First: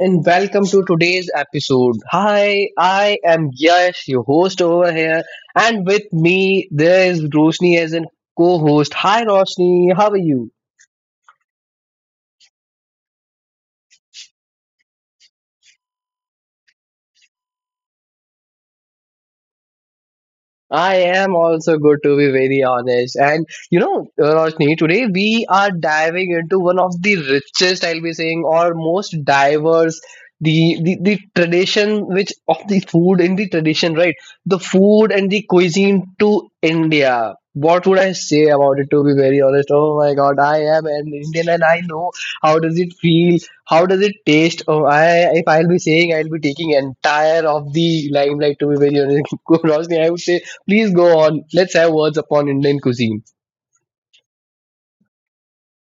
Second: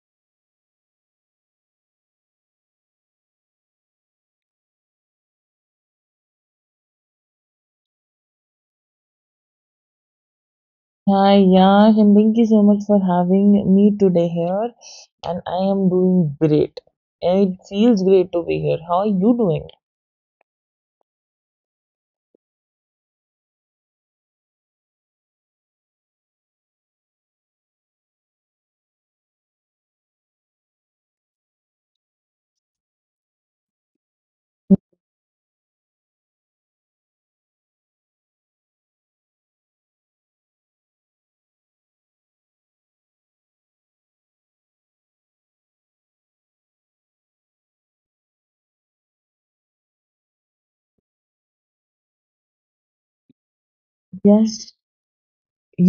and welcome to today's episode. Hi, I am Yash, your host over here, and with me there is Roshni as a co-host. Hi Roshni, how are you? Hi, Yash, and thank you so much for having me today here. And I am doing great. And it feels great to be here. How are you doing? I am also good to be very honest. And Roshni, today we are diving into one of the richest, I'll be saying, or most diverse the tradition which of the food in the tradition, right? The food and the cuisine to India. What would I say about it to be very honest? Oh my god, I am an Indian and I know how does it feel, how does it taste? Oh, I if I'll be saying I'll be taking entire of the limelight to be very honest. Roshni, I would say please go on. Let's have words upon Indian cuisine. Yes,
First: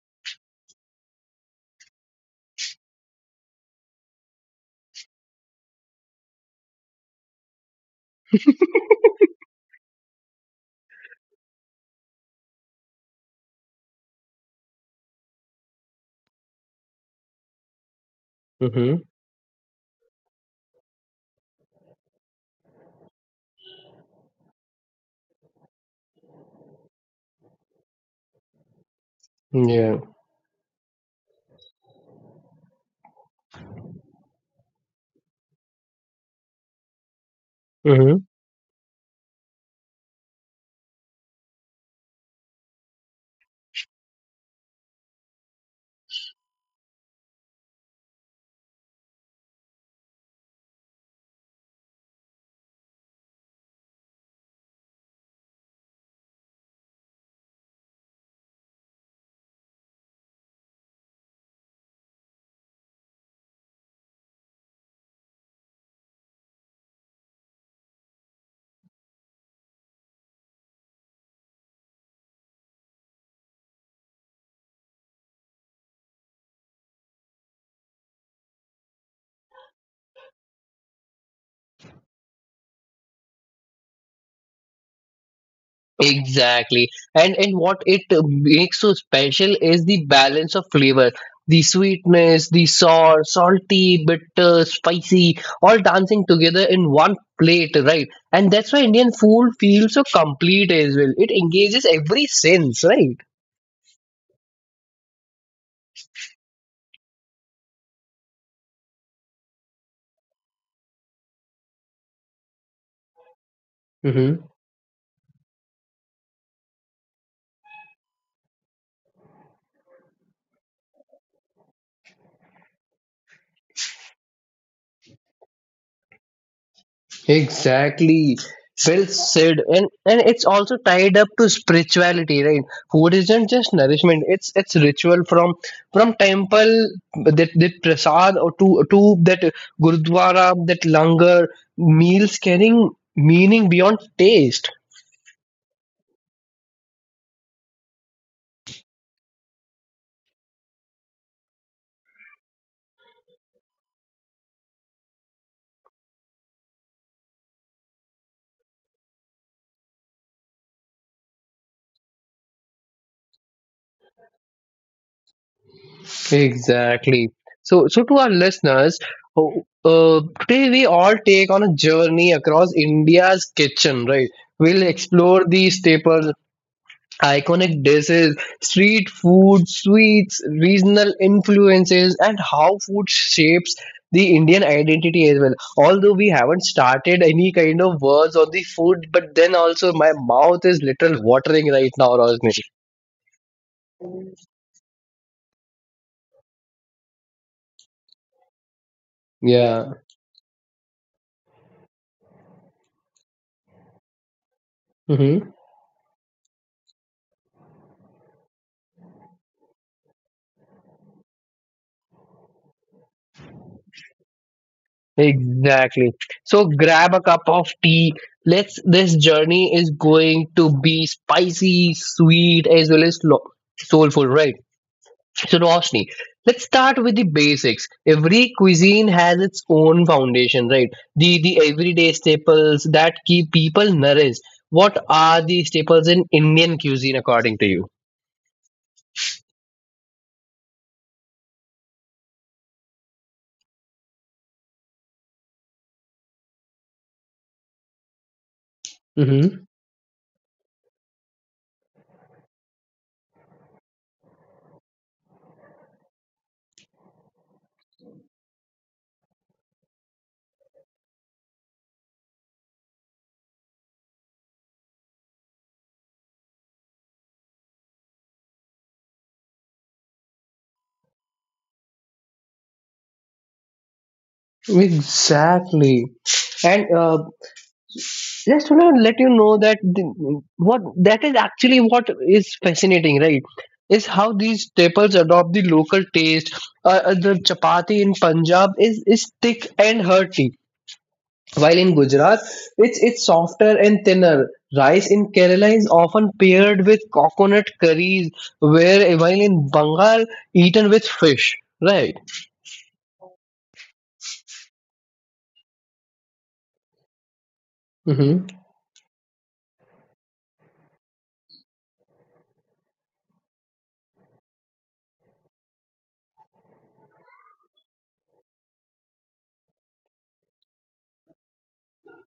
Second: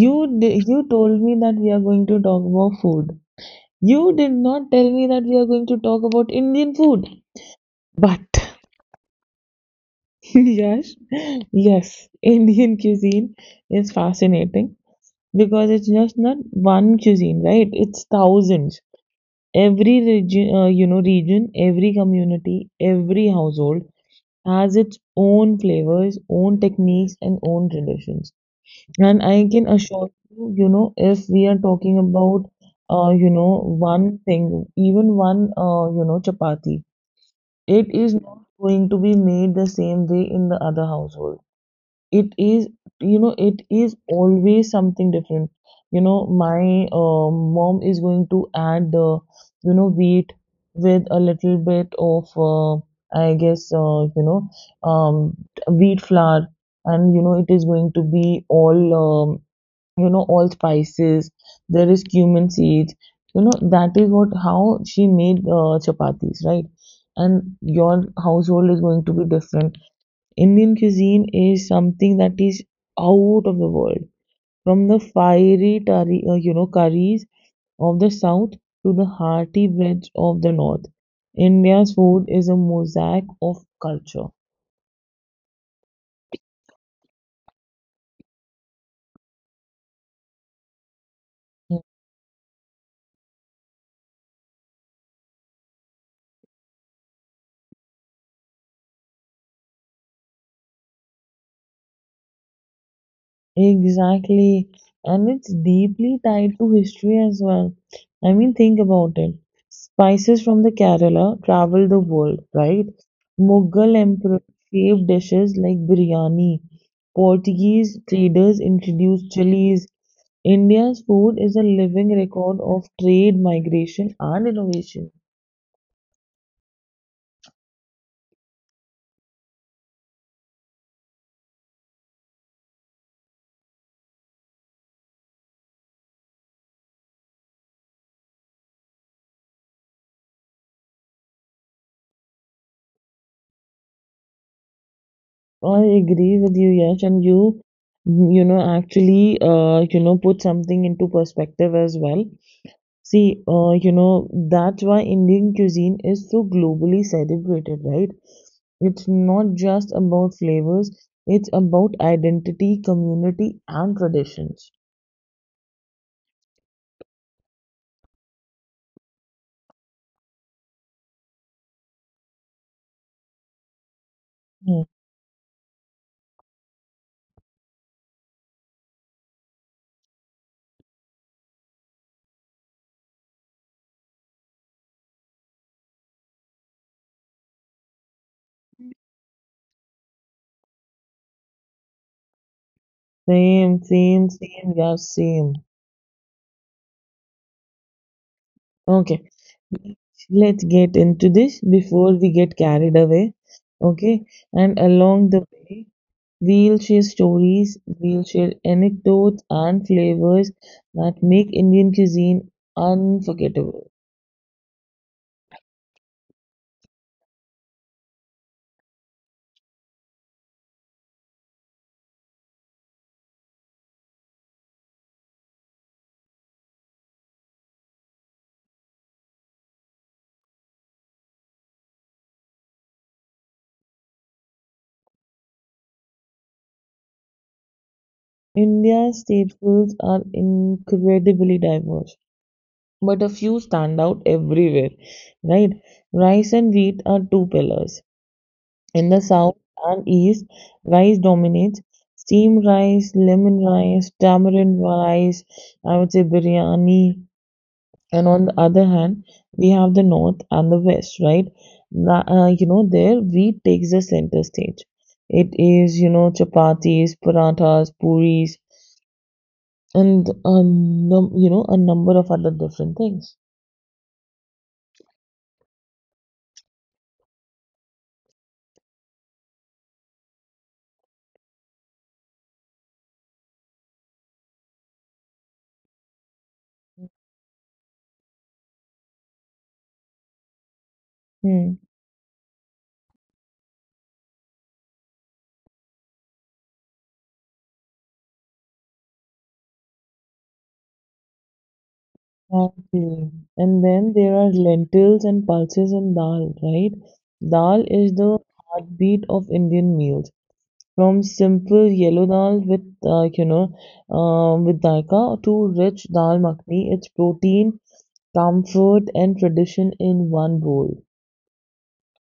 you told me that we are going to talk about food. You did not tell me that we are going to talk about Indian food. But yes, yes, Indian cuisine is fascinating because it's just not one cuisine, right? It's thousands. Mm-hmm. Every region, region, every community, every household has its own flavors, own techniques, and own traditions. And I can Yeah. assure you, if we are talking about, one thing, even one, chapati, it is Mm-hmm. not going to be made the same way in the other household. It is, it is always something different. You know, my mom is going to add wheat with a little bit of I guess, um, wheat flour. And you know it is going to be all all spices. There is cumin seeds. You know, that is what how she made chapatis, right? And your household is going to be different. Indian cuisine is something that is out of the world. From the fiery tari, curries of the south to the hearty breads of the north, India's food is a mosaic of culture. Exactly. And what it makes so special is the balance of flavor. The sweetness, the sour, salty, bitter, spicy, all dancing together in one plate, right? And that's why Indian food feels so complete as well. It engages every sense, right? Exactly. And it's deeply tied to history as well. I mean, think about it. Spices from the Kerala travel the world, right? Mughal emperors shaped dishes like biryani. Portuguese traders introduced chilies. India's food is a living record of trade, migration, and innovation. Exactly. Well said. And it's also tied up to spirituality, right? Food isn't just nourishment, it's ritual from temple that prasad or to that gurdwara, that langar, meals carrying meaning beyond taste. I agree with you, Yash, and actually, put something into perspective as well. See, that's why Indian cuisine is so globally celebrated, right? It's not just about flavors, it's about identity, community, and traditions. Exactly. So, to our listeners, oh, today we all take on a journey across India's kitchen, right? We'll Hmm. explore the staples, iconic dishes, street food, sweets, regional influences, and how food shapes the Indian identity as well. Although we haven't started any kind of words on the food, but then also my mouth is little watering right now, Rosni. Same, same, same, yeah, same. Okay, Yeah. let's get into this before we get carried away. Okay, and along the hmm way, we'll share stories, we'll share anecdotes and flavors that make Indian cuisine unforgettable. Exactly. So grab a cup of tea. Let's. This journey is going to be spicy, sweet, as well as soulful, right? So, Roshni, let's start with the basics. Every cuisine has its own foundation, right? The everyday staples that keep people nourished. What are the staples in Indian cuisine, according to you? India's statefuls are incredibly diverse, but a few stand out everywhere, right? Rice and wheat are two pillars. In the south Mm-hmm. and east, rice dominates. Steamed rice, lemon rice, tamarind rice, I would say biryani. And on the other hand, we have the north and the west, right? There wheat takes the center stage. It is, you know, chapatis, parathas, puris, and a number of other different things. Exactly. And just want to let you know what that is actually what is fascinating, right? Is how these staples adopt the local taste. The chapati in Punjab is thick and hearty, Hmm. while in Gujarat, it's softer and thinner. Rice in Kerala is often paired with coconut curries, where while in Bengal, eaten with fish. Right. Exactly. And then there are lentils and pulses and dal, right? Dal is the Mm-hmm. heartbeat of Indian meals. From simple yellow dal with with daika to rich dal makhni, it's protein, comfort, and tradition in one bowl.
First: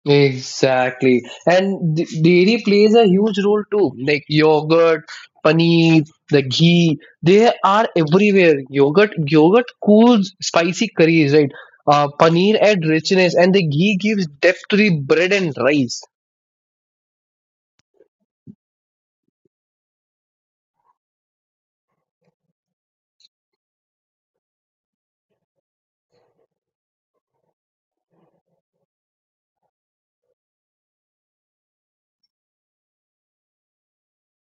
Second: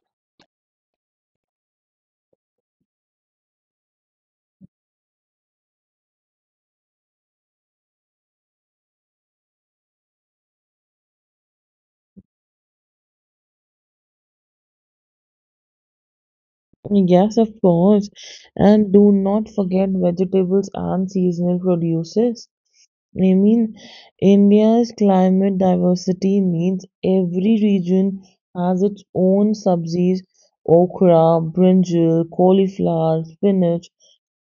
Exactly. And dairy plays a huge role too. Like yogurt, paneer, the ghee, they are everywhere. Yogurt cools spicy curries, right? Paneer adds richness, and the ghee gives depth to the bread and rice. Yes, of course. And do not forget vegetables and seasonal produces. I mean, India's climate diversity means every region has its own subsies, okra, brinjal, cauliflower, spinach.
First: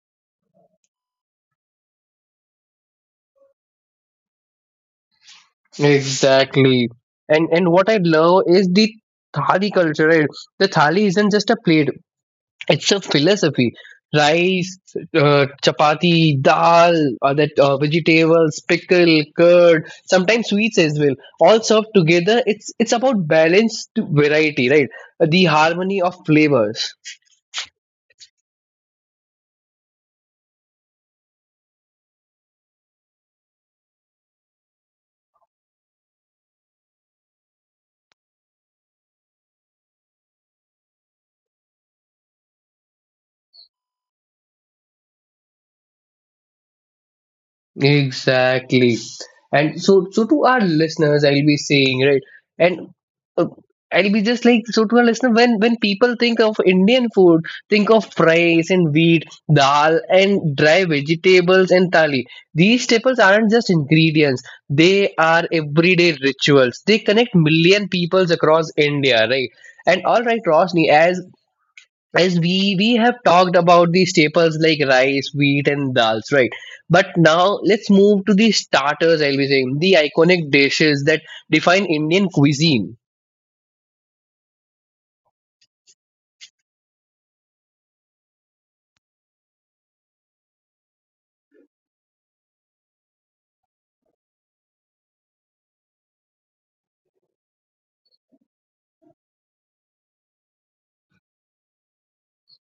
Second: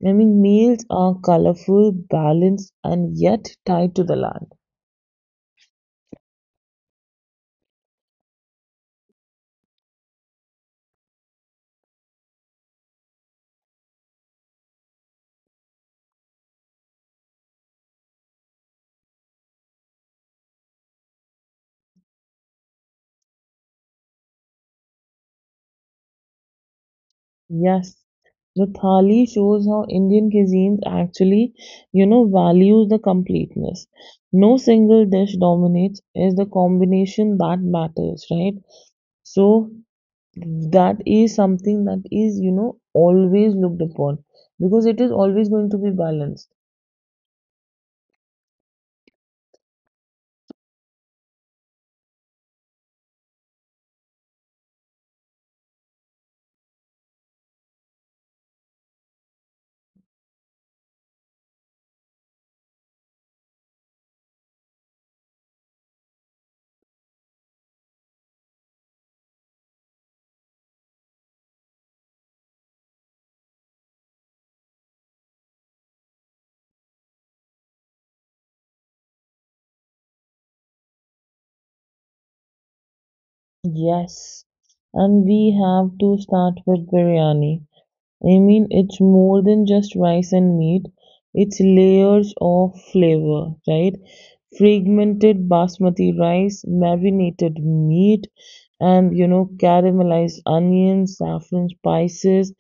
I mean, meals are colorful, balanced, and yet tied to the land. Exactly. And what I love is the thali culture, right? The thali isn't just a plate, it's a philosophy. Rice, chapati, dal, that vegetables, pickle, curd, sometimes sweets as well. All served together, it's about balanced variety, right? The harmony of flavors. Yes, the thali shows how Indian cuisines actually, values the completeness. No single dish dominates, it's the combination that matters, right? So that is something that is, always looked upon because it is always going to be balanced. Exactly. So, to our listeners, I'll be saying, right? And uh, I'll be just like, so to our listener, when people think of Indian food, think of rice and wheat, dal and dry vegetables and thali. These staples aren't just ingredients. They are everyday rituals. They connect million peoples across India, right? And all right, Rosni, as as we have talked about the staples like rice wheat and dals, right? But now let's move to the starters, I'll be saying, the iconic dishes that define Indian cuisine. Yes. And we have to start with biryani. I mean, it's more than just rice and meat. It's layers of flavor, right? Fragmented basmati rice, marinated meat, and you know, caramelized onions, saffron spices.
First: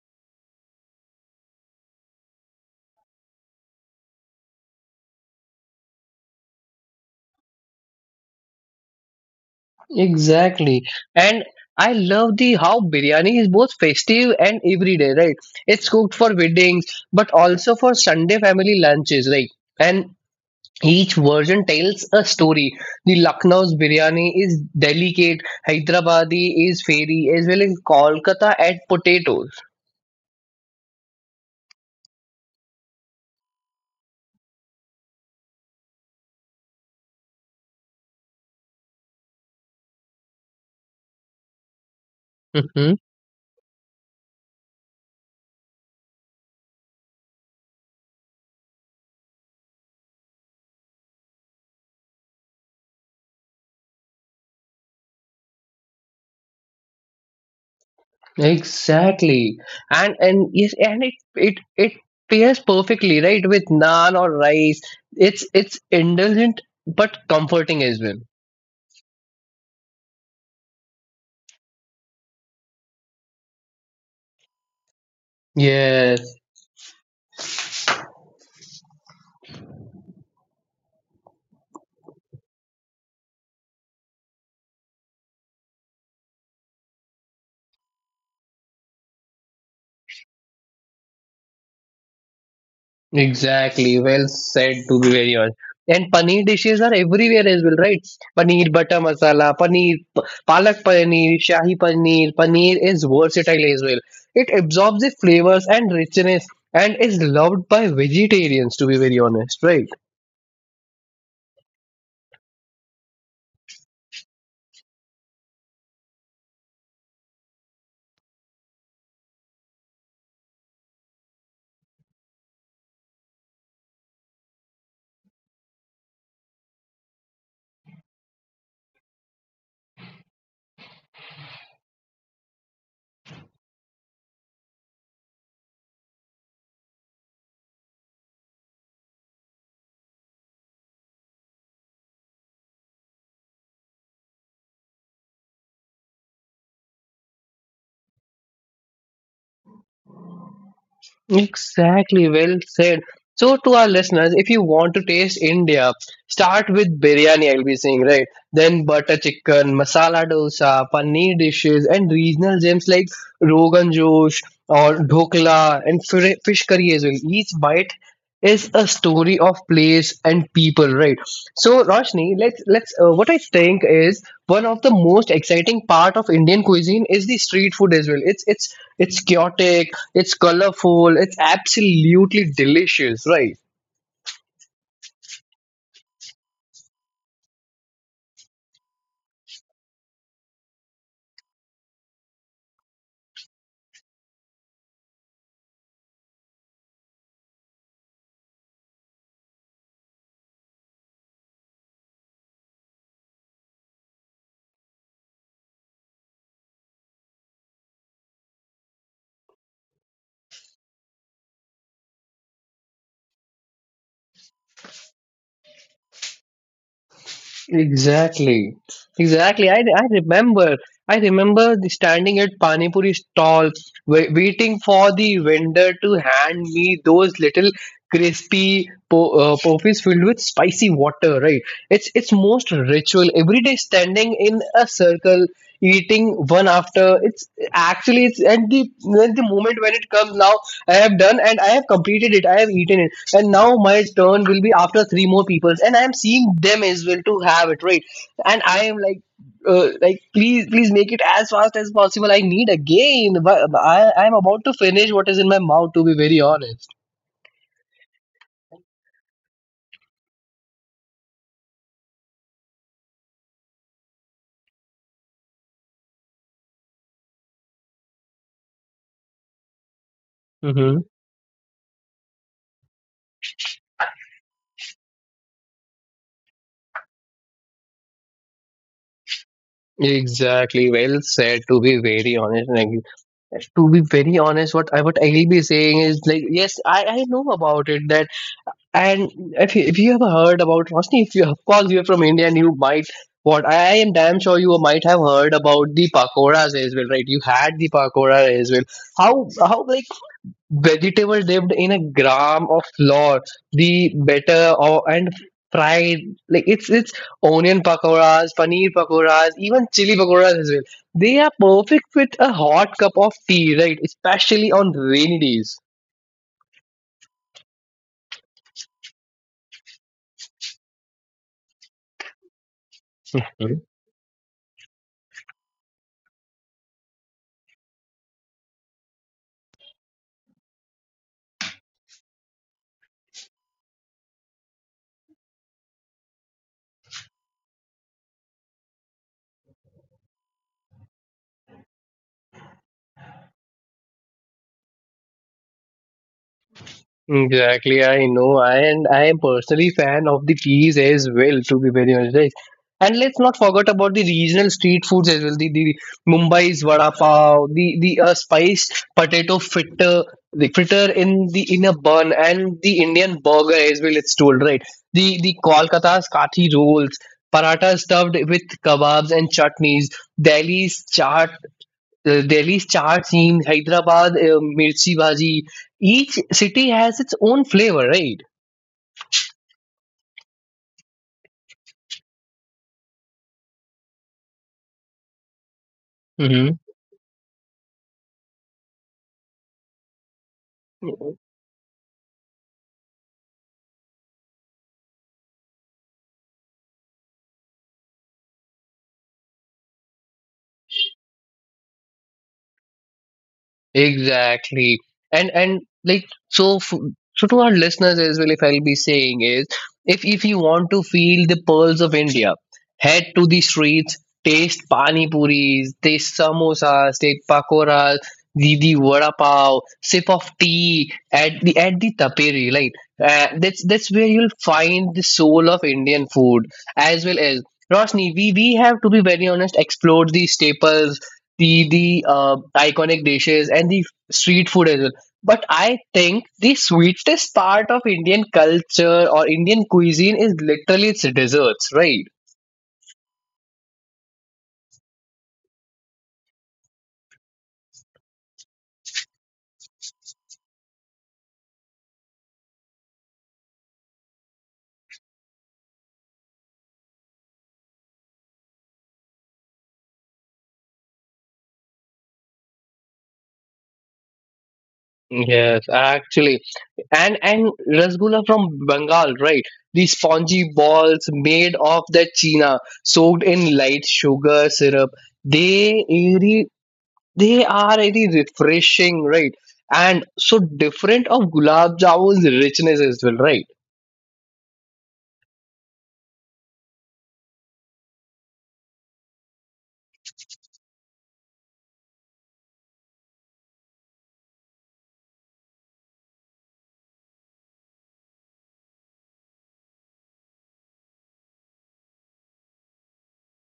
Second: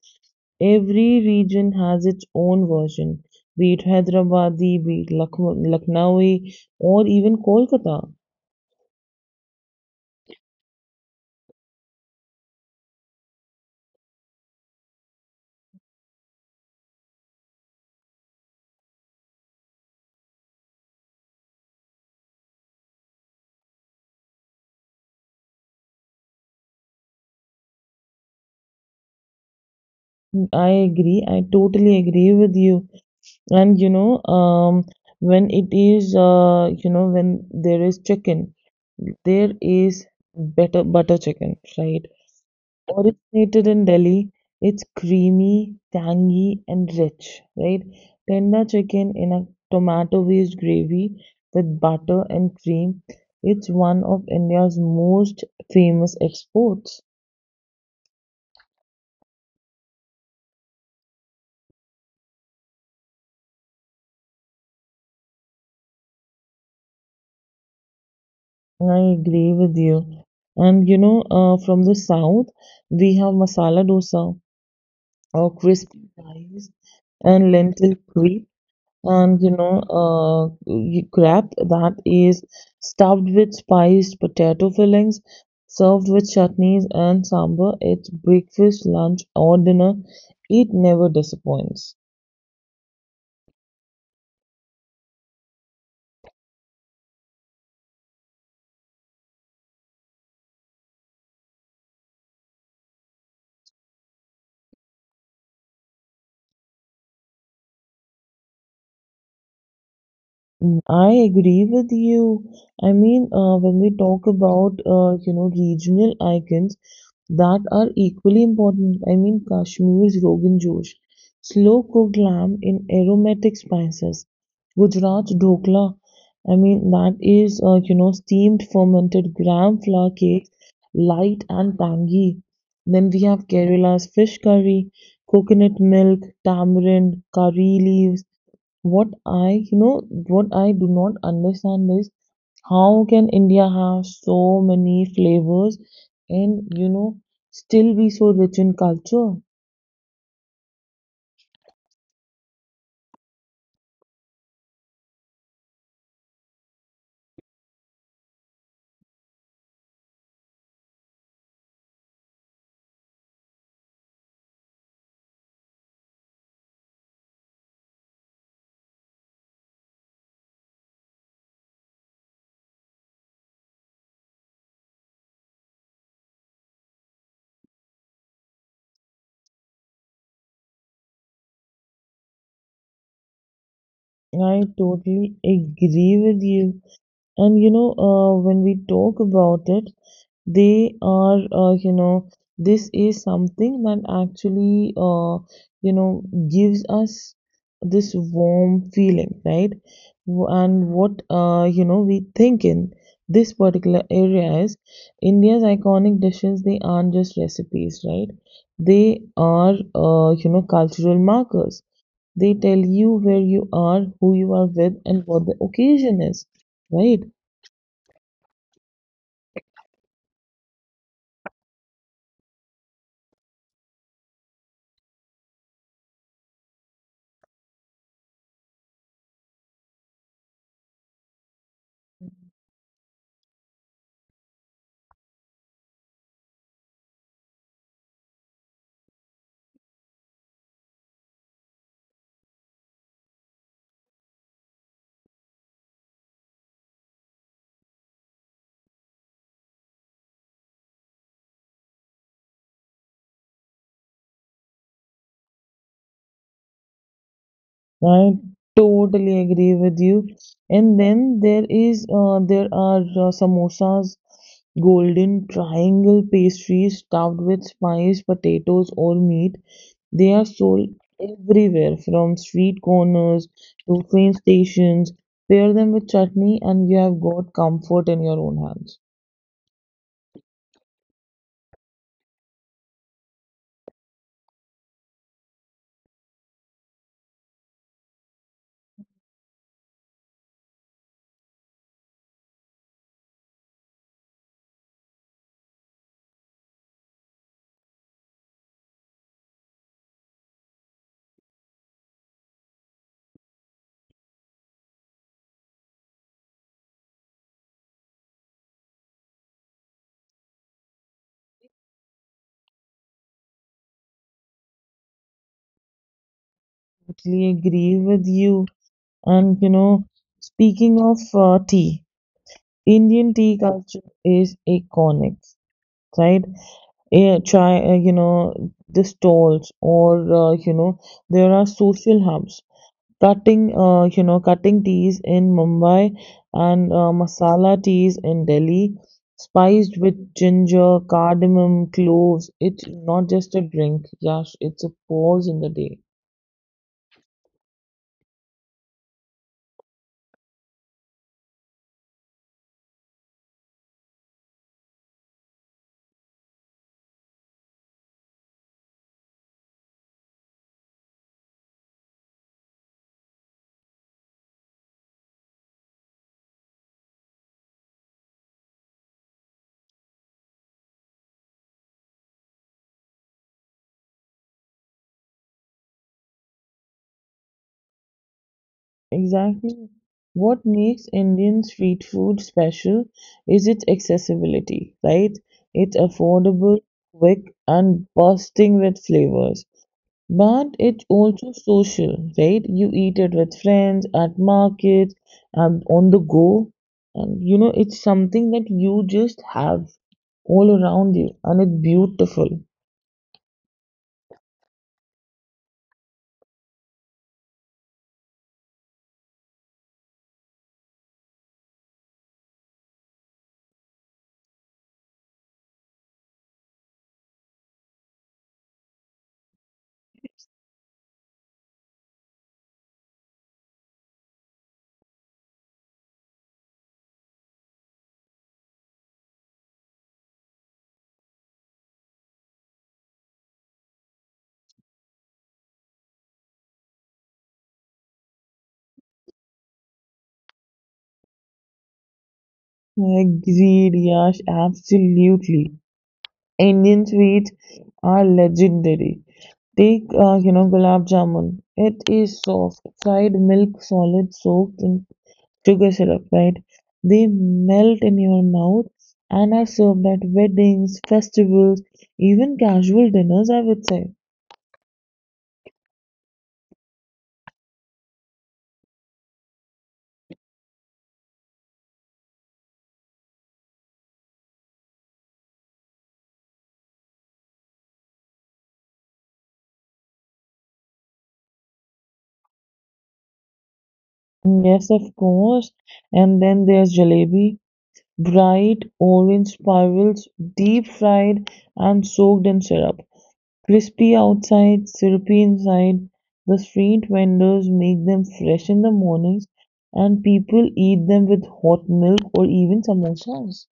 Every region has its own version, be it Hyderabadi, be it Lucknow, Lucknowi, or even Kolkata. Exactly. And I love the how biryani is both festive and everyday, right? It's cooked for weddings but also for Sunday family lunches, right? And each version tells a story. The Lucknow's biryani is delicate, Hyderabadi is fairy, as well as Kolkata at potatoes. I agree. I totally agree with you. And when it is when there is chicken, there is better butter chicken, right? Mhm. Originated in Delhi, it's creamy, tangy, and rich, right? Tender chicken in a tomato based gravy with butter and cream. It's one of India's most famous exports. Exactly, and yes, and it pairs perfectly, right, with naan or rice. It's indulgent but comforting as well. I agree with you. And from the south we have masala dosa or crispy Yes. rice and lentil creep. And uh, crab that is stuffed with spiced potato fillings, served with chutneys and sambar. It's breakfast, lunch, or dinner, it never disappoints. Exactly, well said to be very honest. And paneer dishes are everywhere as well, right? Paneer butter masala, palak paneer, shahi paneer, paneer is versatile as well. It absorbs the flavors and richness and is loved by vegetarians to be very honest, right? Mm, I agree with you. I mean, when we talk about regional icons that are equally important, I mean Kashmir's Rogan Josh, slow cooked lamb in aromatic spices, Gujarat's dhokla, I mean that is steamed fermented gram flour cake, light and tangy. Then we have Kerala's fish curry, coconut milk, tamarind, curry leaves. What I do not understand is how can India have so many flavors and, still be so rich in culture? Exactly, well said. So, to our listeners, if you want to taste India, start with biryani, I'll be saying, right? Then butter chicken, masala dosa, paneer dishes, and regional gems like Rogan Josh or Dhokla and fish curry as well. Each bite is a story of place and people, right? So, Roshni, let's let's. What I think is one of the most exciting part of Indian cuisine is the street food as well. It's chaotic, it's colorful. It's absolutely delicious, right? I totally agree with you. And, when we talk about it, they are this is something that actually you know gives us this warm feeling, right? And what you know we think in this particular area is India's iconic dishes, they aren't just recipes, right? They are cultural markers. They tell you where you are, who you are with, and what the occasion is, right? Exactly. Exactly. I remember the standing at Pani Puri stall, waiting for the vendor to hand me those little crispy pofis filled with spicy water. Right. It's most ritual. Every day, standing in a circle, eating one after. It's at the moment when it comes now. I have done and I have completed it. I have eaten it. And now my turn will be after three more peoples and I am seeing them as well to have it, right? And I am like, please please make it as fast as possible, I need a game. But I'm about to finish what is in my mouth to be very honest. I totally agree with you. And then there are samosas, golden triangle pastries stuffed with spice, potatoes, or meat. They are sold Mm-hmm. everywhere from street corners to train stations. Pair them with chutney and you have got comfort in your own hands. Exactly, well said. To be very honest, what I'll be saying is like yes, I know about it that and if you have heard about Roshni, if you of course you're from India and you might what I am damn sure you might have heard about the pakoras as well, right? You had the pakora as well. How like vegetables lived in a gram of flour, the better or and fried like it's onion pakoras, paneer pakoras, even chili pakoras as well. They are perfect with a hot cup of tea, right? Especially on rainy days. Totally agree with you. And you know, speaking of tea, Indian tea culture is iconic, right? Try the stalls or uh, you know there are social hubs. Cutting you know Cutting teas in Mumbai and masala teas in Delhi, spiced with ginger, cardamom, cloves. It's not just a drink, Yash, it's a pause in the day. Exactly, I know, and I am personally fan of the teas as well. To be very honest, right? And let's not forget about the regional street foods as well. The Mumbai's vada pav, the spiced potato fritter, the fritter in the in a bun, and the Indian burger as well. It's told, right? The Kolkata's kathi rolls, paratha stuffed with kebabs and chutneys, Delhi's chaat, Delhi's chaat scene, Hyderabad, mirchi bhaji. Each city has its own flavor, right? Exactly. What makes Indian street food special is its accessibility, right? It's Mm-hmm. affordable, quick, and bursting with flavors. But it's also social, right? You eat it with friends, at markets, and on the go. And you know, it's something that you just have all around you, and it's beautiful. Exactly. And like so f so To our listeners as well, if I'll be saying is, if you want to feel the pearls of India, head to the streets, taste pani puris, taste samosas, taste pakoras, the vada pav, sip of tea at the taperi, right? That's where you'll find the soul of Indian food as well. As Rosni, we have to be very honest, explored the staples, the iconic dishes and the street food as well. But I think the sweetest part of Indian culture or Indian cuisine is literally its desserts, right? Agreed, Yash, absolutely. Indian sweets are legendary. Take, gulab jamun. It is soft, fried milk solid soaked in sugar syrup, right? They melt in your mouth and are served at weddings, festivals, even casual dinners, I would say. Yes, actually, and rasgulla from Bengal, right? The spongy balls made of the china, soaked in light sugar syrup. They really, they are really refreshing, right? And so different of gulab jamun's richness as well, right? Mm, yes, of course. And then there's jalebi. Bright orange spirals, deep fried and soaked in syrup. Crispy outside, syrupy inside. The street vendors make them fresh in the mornings and people eat them with hot milk or even samosas.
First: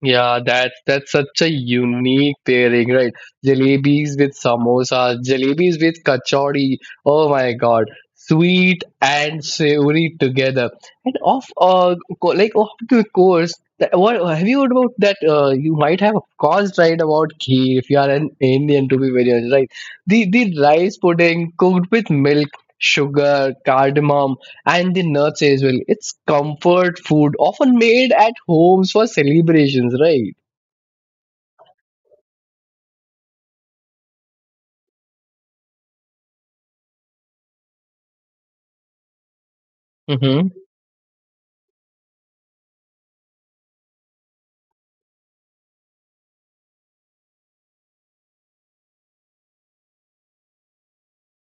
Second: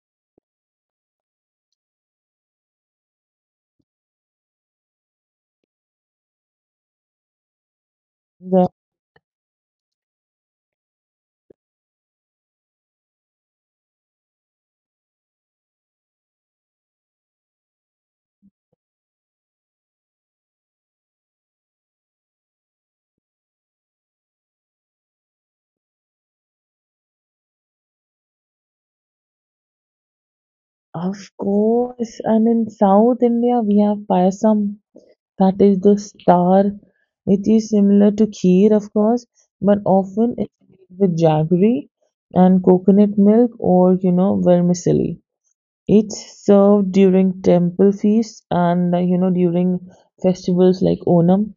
Yeah, that's such a unique pairing, right? Jalebis with samosas, jalebis with kachori. Oh my god, The, sweet and savory together. And of co- like Of the course. That, what Have you heard about that? You might have of course right about kheer if you are an Indian, to be very honest, right? The rice pudding cooked with milk, sugar, cardamom and the nuts as well. It's comfort food, often made at homes for celebrations, right? of course, and in South India we have payasam, that is the star. It is similar to kheer, of course, but often it's Mm-hmm. made with jaggery and coconut milk or you know vermicelli. It's served during temple feasts and, during festivals like Onam.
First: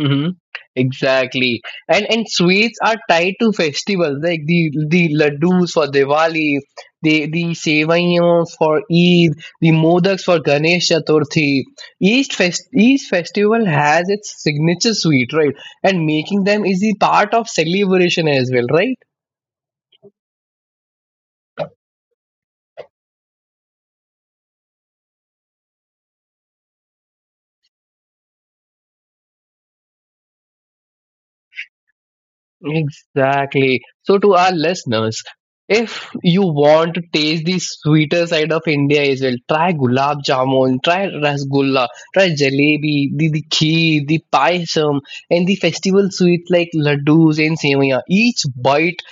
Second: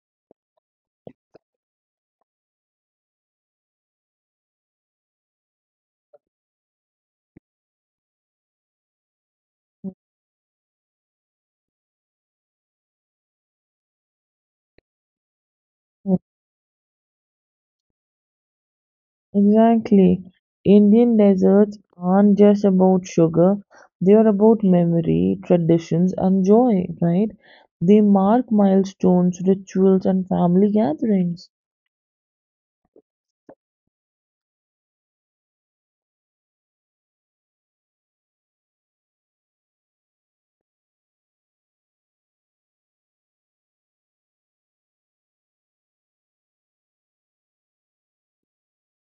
Mm-hmm. Exactly, and sweets are tied to festivals like the laddus for Diwali, the sevaiyans for Eid, the modaks for Ganesh Chaturthi. Each festival has its signature sweet, right? And making them is the part of celebration as well, right? Exactly. Indian desserts aren't just about sugar, they are about memory, traditions, and joy, right? They mark milestones, rituals, and family gatherings. Exactly. So, to our listeners, if you want to taste the sweeter side of India as well, try gulab jamun, try rasgulla, try jalebi, the kheer, the payasam, and the festival sweets like laddus and semiya. Each bite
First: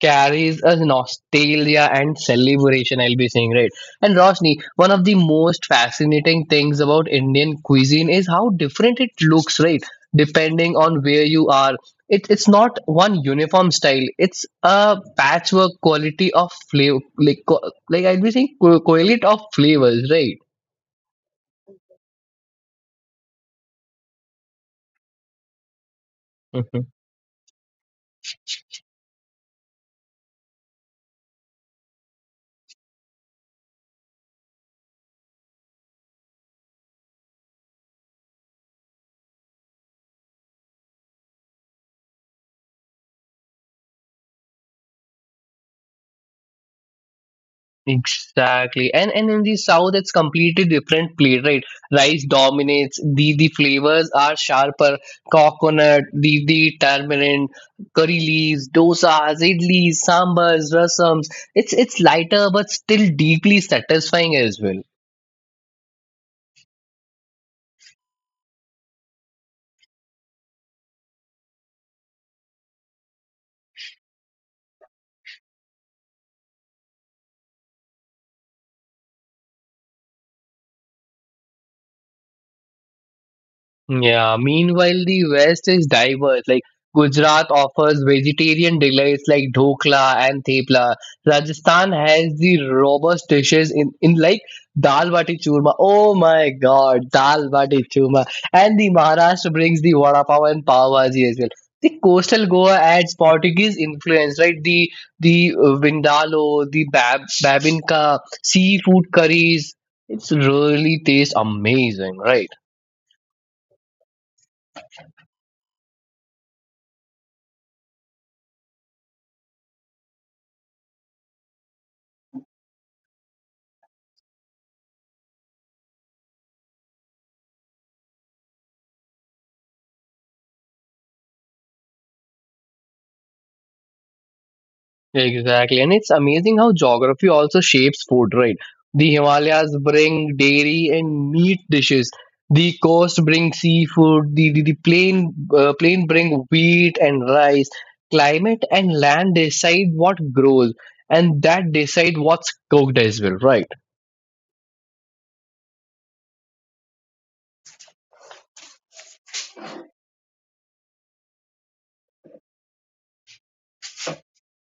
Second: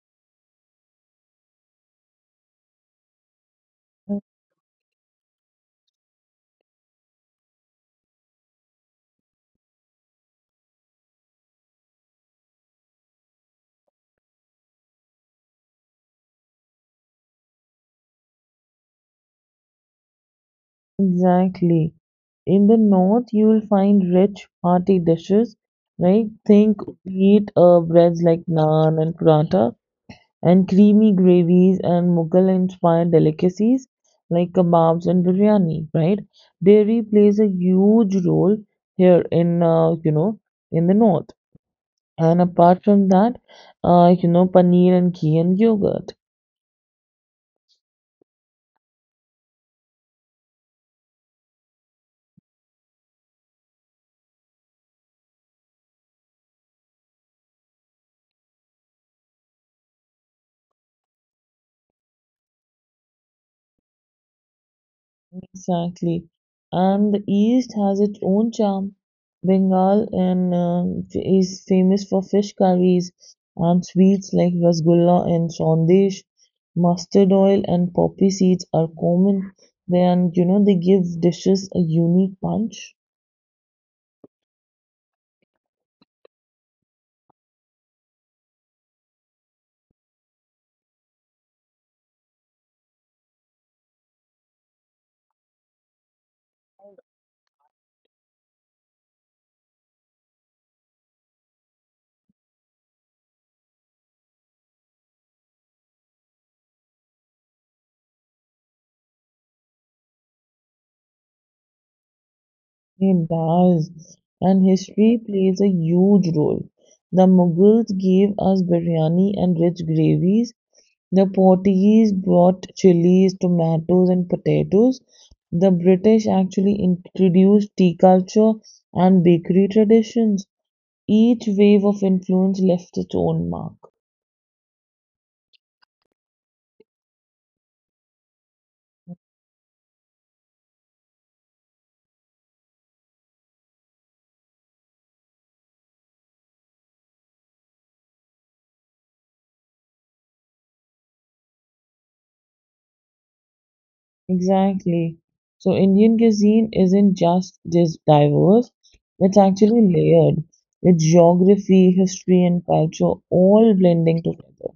carries a nostalgia and celebration, I'll be saying, right? And Roshni, one of the most fascinating things about Indian cuisine is how different it looks, right? Depending on where you are, it's not one uniform style. It's a patchwork quality of flavor, like I'll be saying correlate of flavors, right? Exactly. In the north, you will find rich hearty dishes, right? Think wheat breads like naan and paratha, and creamy gravies and Mughal-inspired delicacies like kebabs and biryani, right? Dairy plays a huge role here in in the north. And apart from that, paneer and ghee and yogurt. Exactly. And in the south it's completely different plate, right? Rice dominates, the flavors are sharper, coconut, the tamarind, curry leaves, dosas, idlis, sambars, rasams. It's lighter but still deeply satisfying as well. Exactly. And the East has its own charm. Bengal and is famous for fish curries and sweets like rasgulla and sandesh. Mustard oil and poppy seeds are common. Then, you know, they give dishes a unique punch. Yeah, meanwhile, the West is diverse. Like Gujarat offers vegetarian delights like dhokla and thepla. Rajasthan has the robust dishes in like dal bati churma. Oh my god, dal bati churma. And the Maharashtra brings the vada pav and pav bhaji as well. The coastal Goa adds Portuguese influence, right? The vindaloo, the babinka, seafood curries. It's really tastes amazing, right? It does. And history plays a huge role. The Mughals gave us biryani and rich gravies. The Portuguese brought chilies, tomatoes, and potatoes. The British actually introduced tea culture and bakery traditions. Each wave of influence left its own mark. Exactly. And it's amazing how geography also shapes food, right? The Himalayas bring dairy and meat dishes. The coast brings seafood. The plain bring wheat and rice. Climate and land decide what grows and that decide what's cooked as well, right? Exactly. So Indian cuisine isn't just dis diverse, it's actually layered with geography, history, and culture all blending together.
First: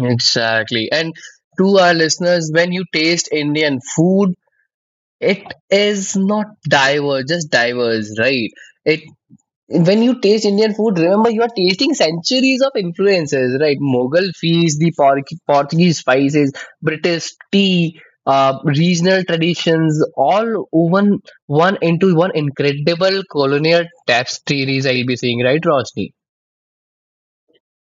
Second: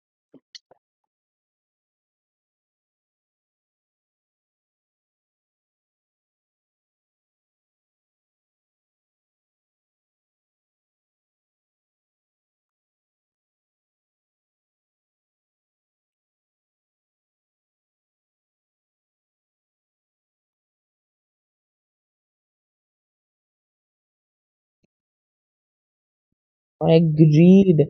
Exactly. And to our listeners, when you taste Indian food, it is not diverse, just diverse, right? It When you taste Indian food, remember you are tasting centuries of influences, right? Mughal feast, the Portuguese spices, British tea, regional traditions, all woven one into one incredible colonial tapestries. I'll be saying, right, Roshni? Agreed.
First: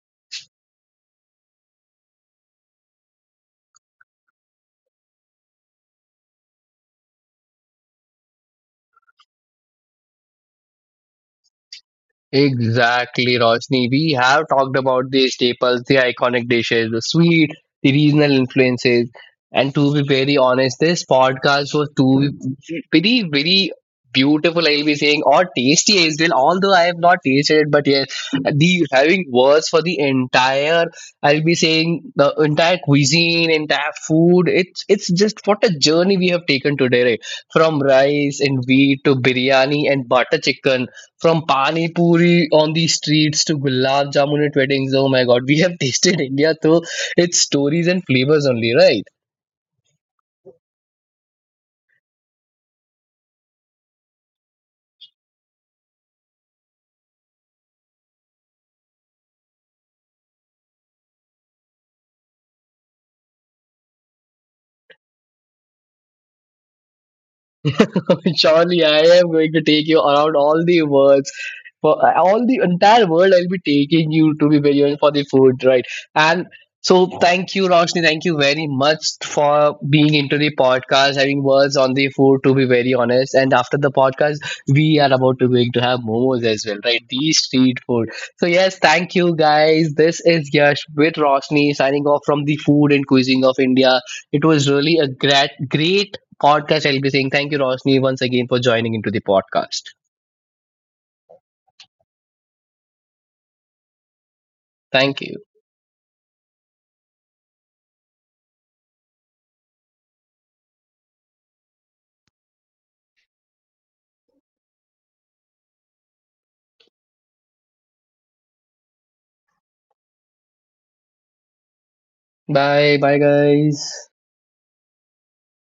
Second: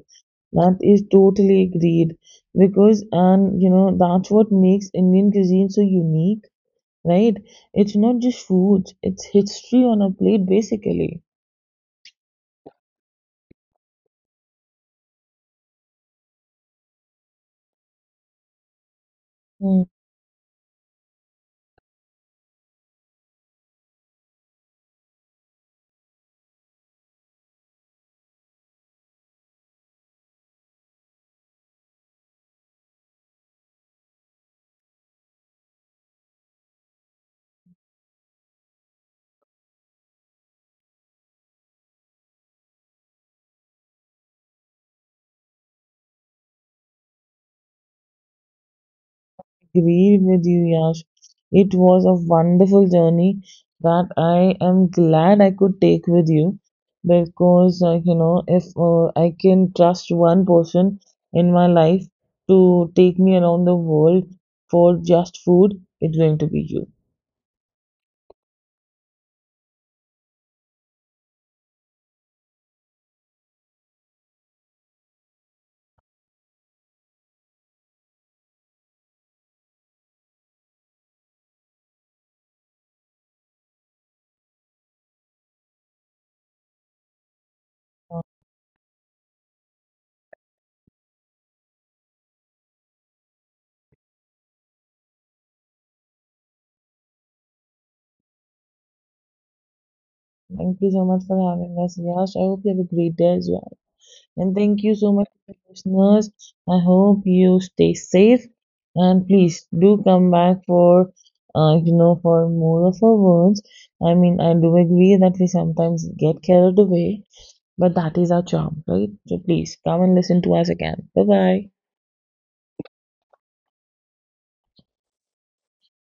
That is totally agreed. Because, and you know, that's what makes Indian cuisine so unique, right? It's not just foods, it's history on a plate, basically. Exactly, Roshni. We have talked about the staples, the iconic dishes, the sweet, the regional influences. And Mm, to be very honest, this podcast was too very, very beautiful, I'll be saying, or tasty as well. Although I have not tasted it, but yes, the having words for the entire, I'll be saying, the entire cuisine, entire food. It's just what a journey we have taken today, right? From rice and wheat to biryani and butter chicken, from Pani Puri on the streets to Gulab Jamun at weddings. Oh my god, we have tasted India through its stories and flavors only, right? agreed with you, Yash. It was a wonderful journey that I am glad I could take with you because, you know, if I can trust one person in my life to take me around the world for just food, it's going to be you. Surely, I am going to take you around all the worlds. For all the entire world, I'll be taking you to be very honest for the food, right? And so, thank you, Roshni. Thank you very much for being into the podcast, having words on the food, to be very honest. And after the podcast, we are about to going to have momos as well, right? The street food. So, yes, thank you, guys. This is Yash with Roshni signing off from the food and cuisine of India. It was really a great podcast, I'll be saying. Thank you, Rosni, once again for joining into the podcast. Thank you so much for having us, Yash. I hope you have a great day as well. And thank you so Thank much you. to the listeners. I hope you stay safe and please do come back for for more of our words. I mean, I do agree that we sometimes get carried away, but that is our charm, right? So please come and listen to us again. Bye bye. Bye. Bye, guys.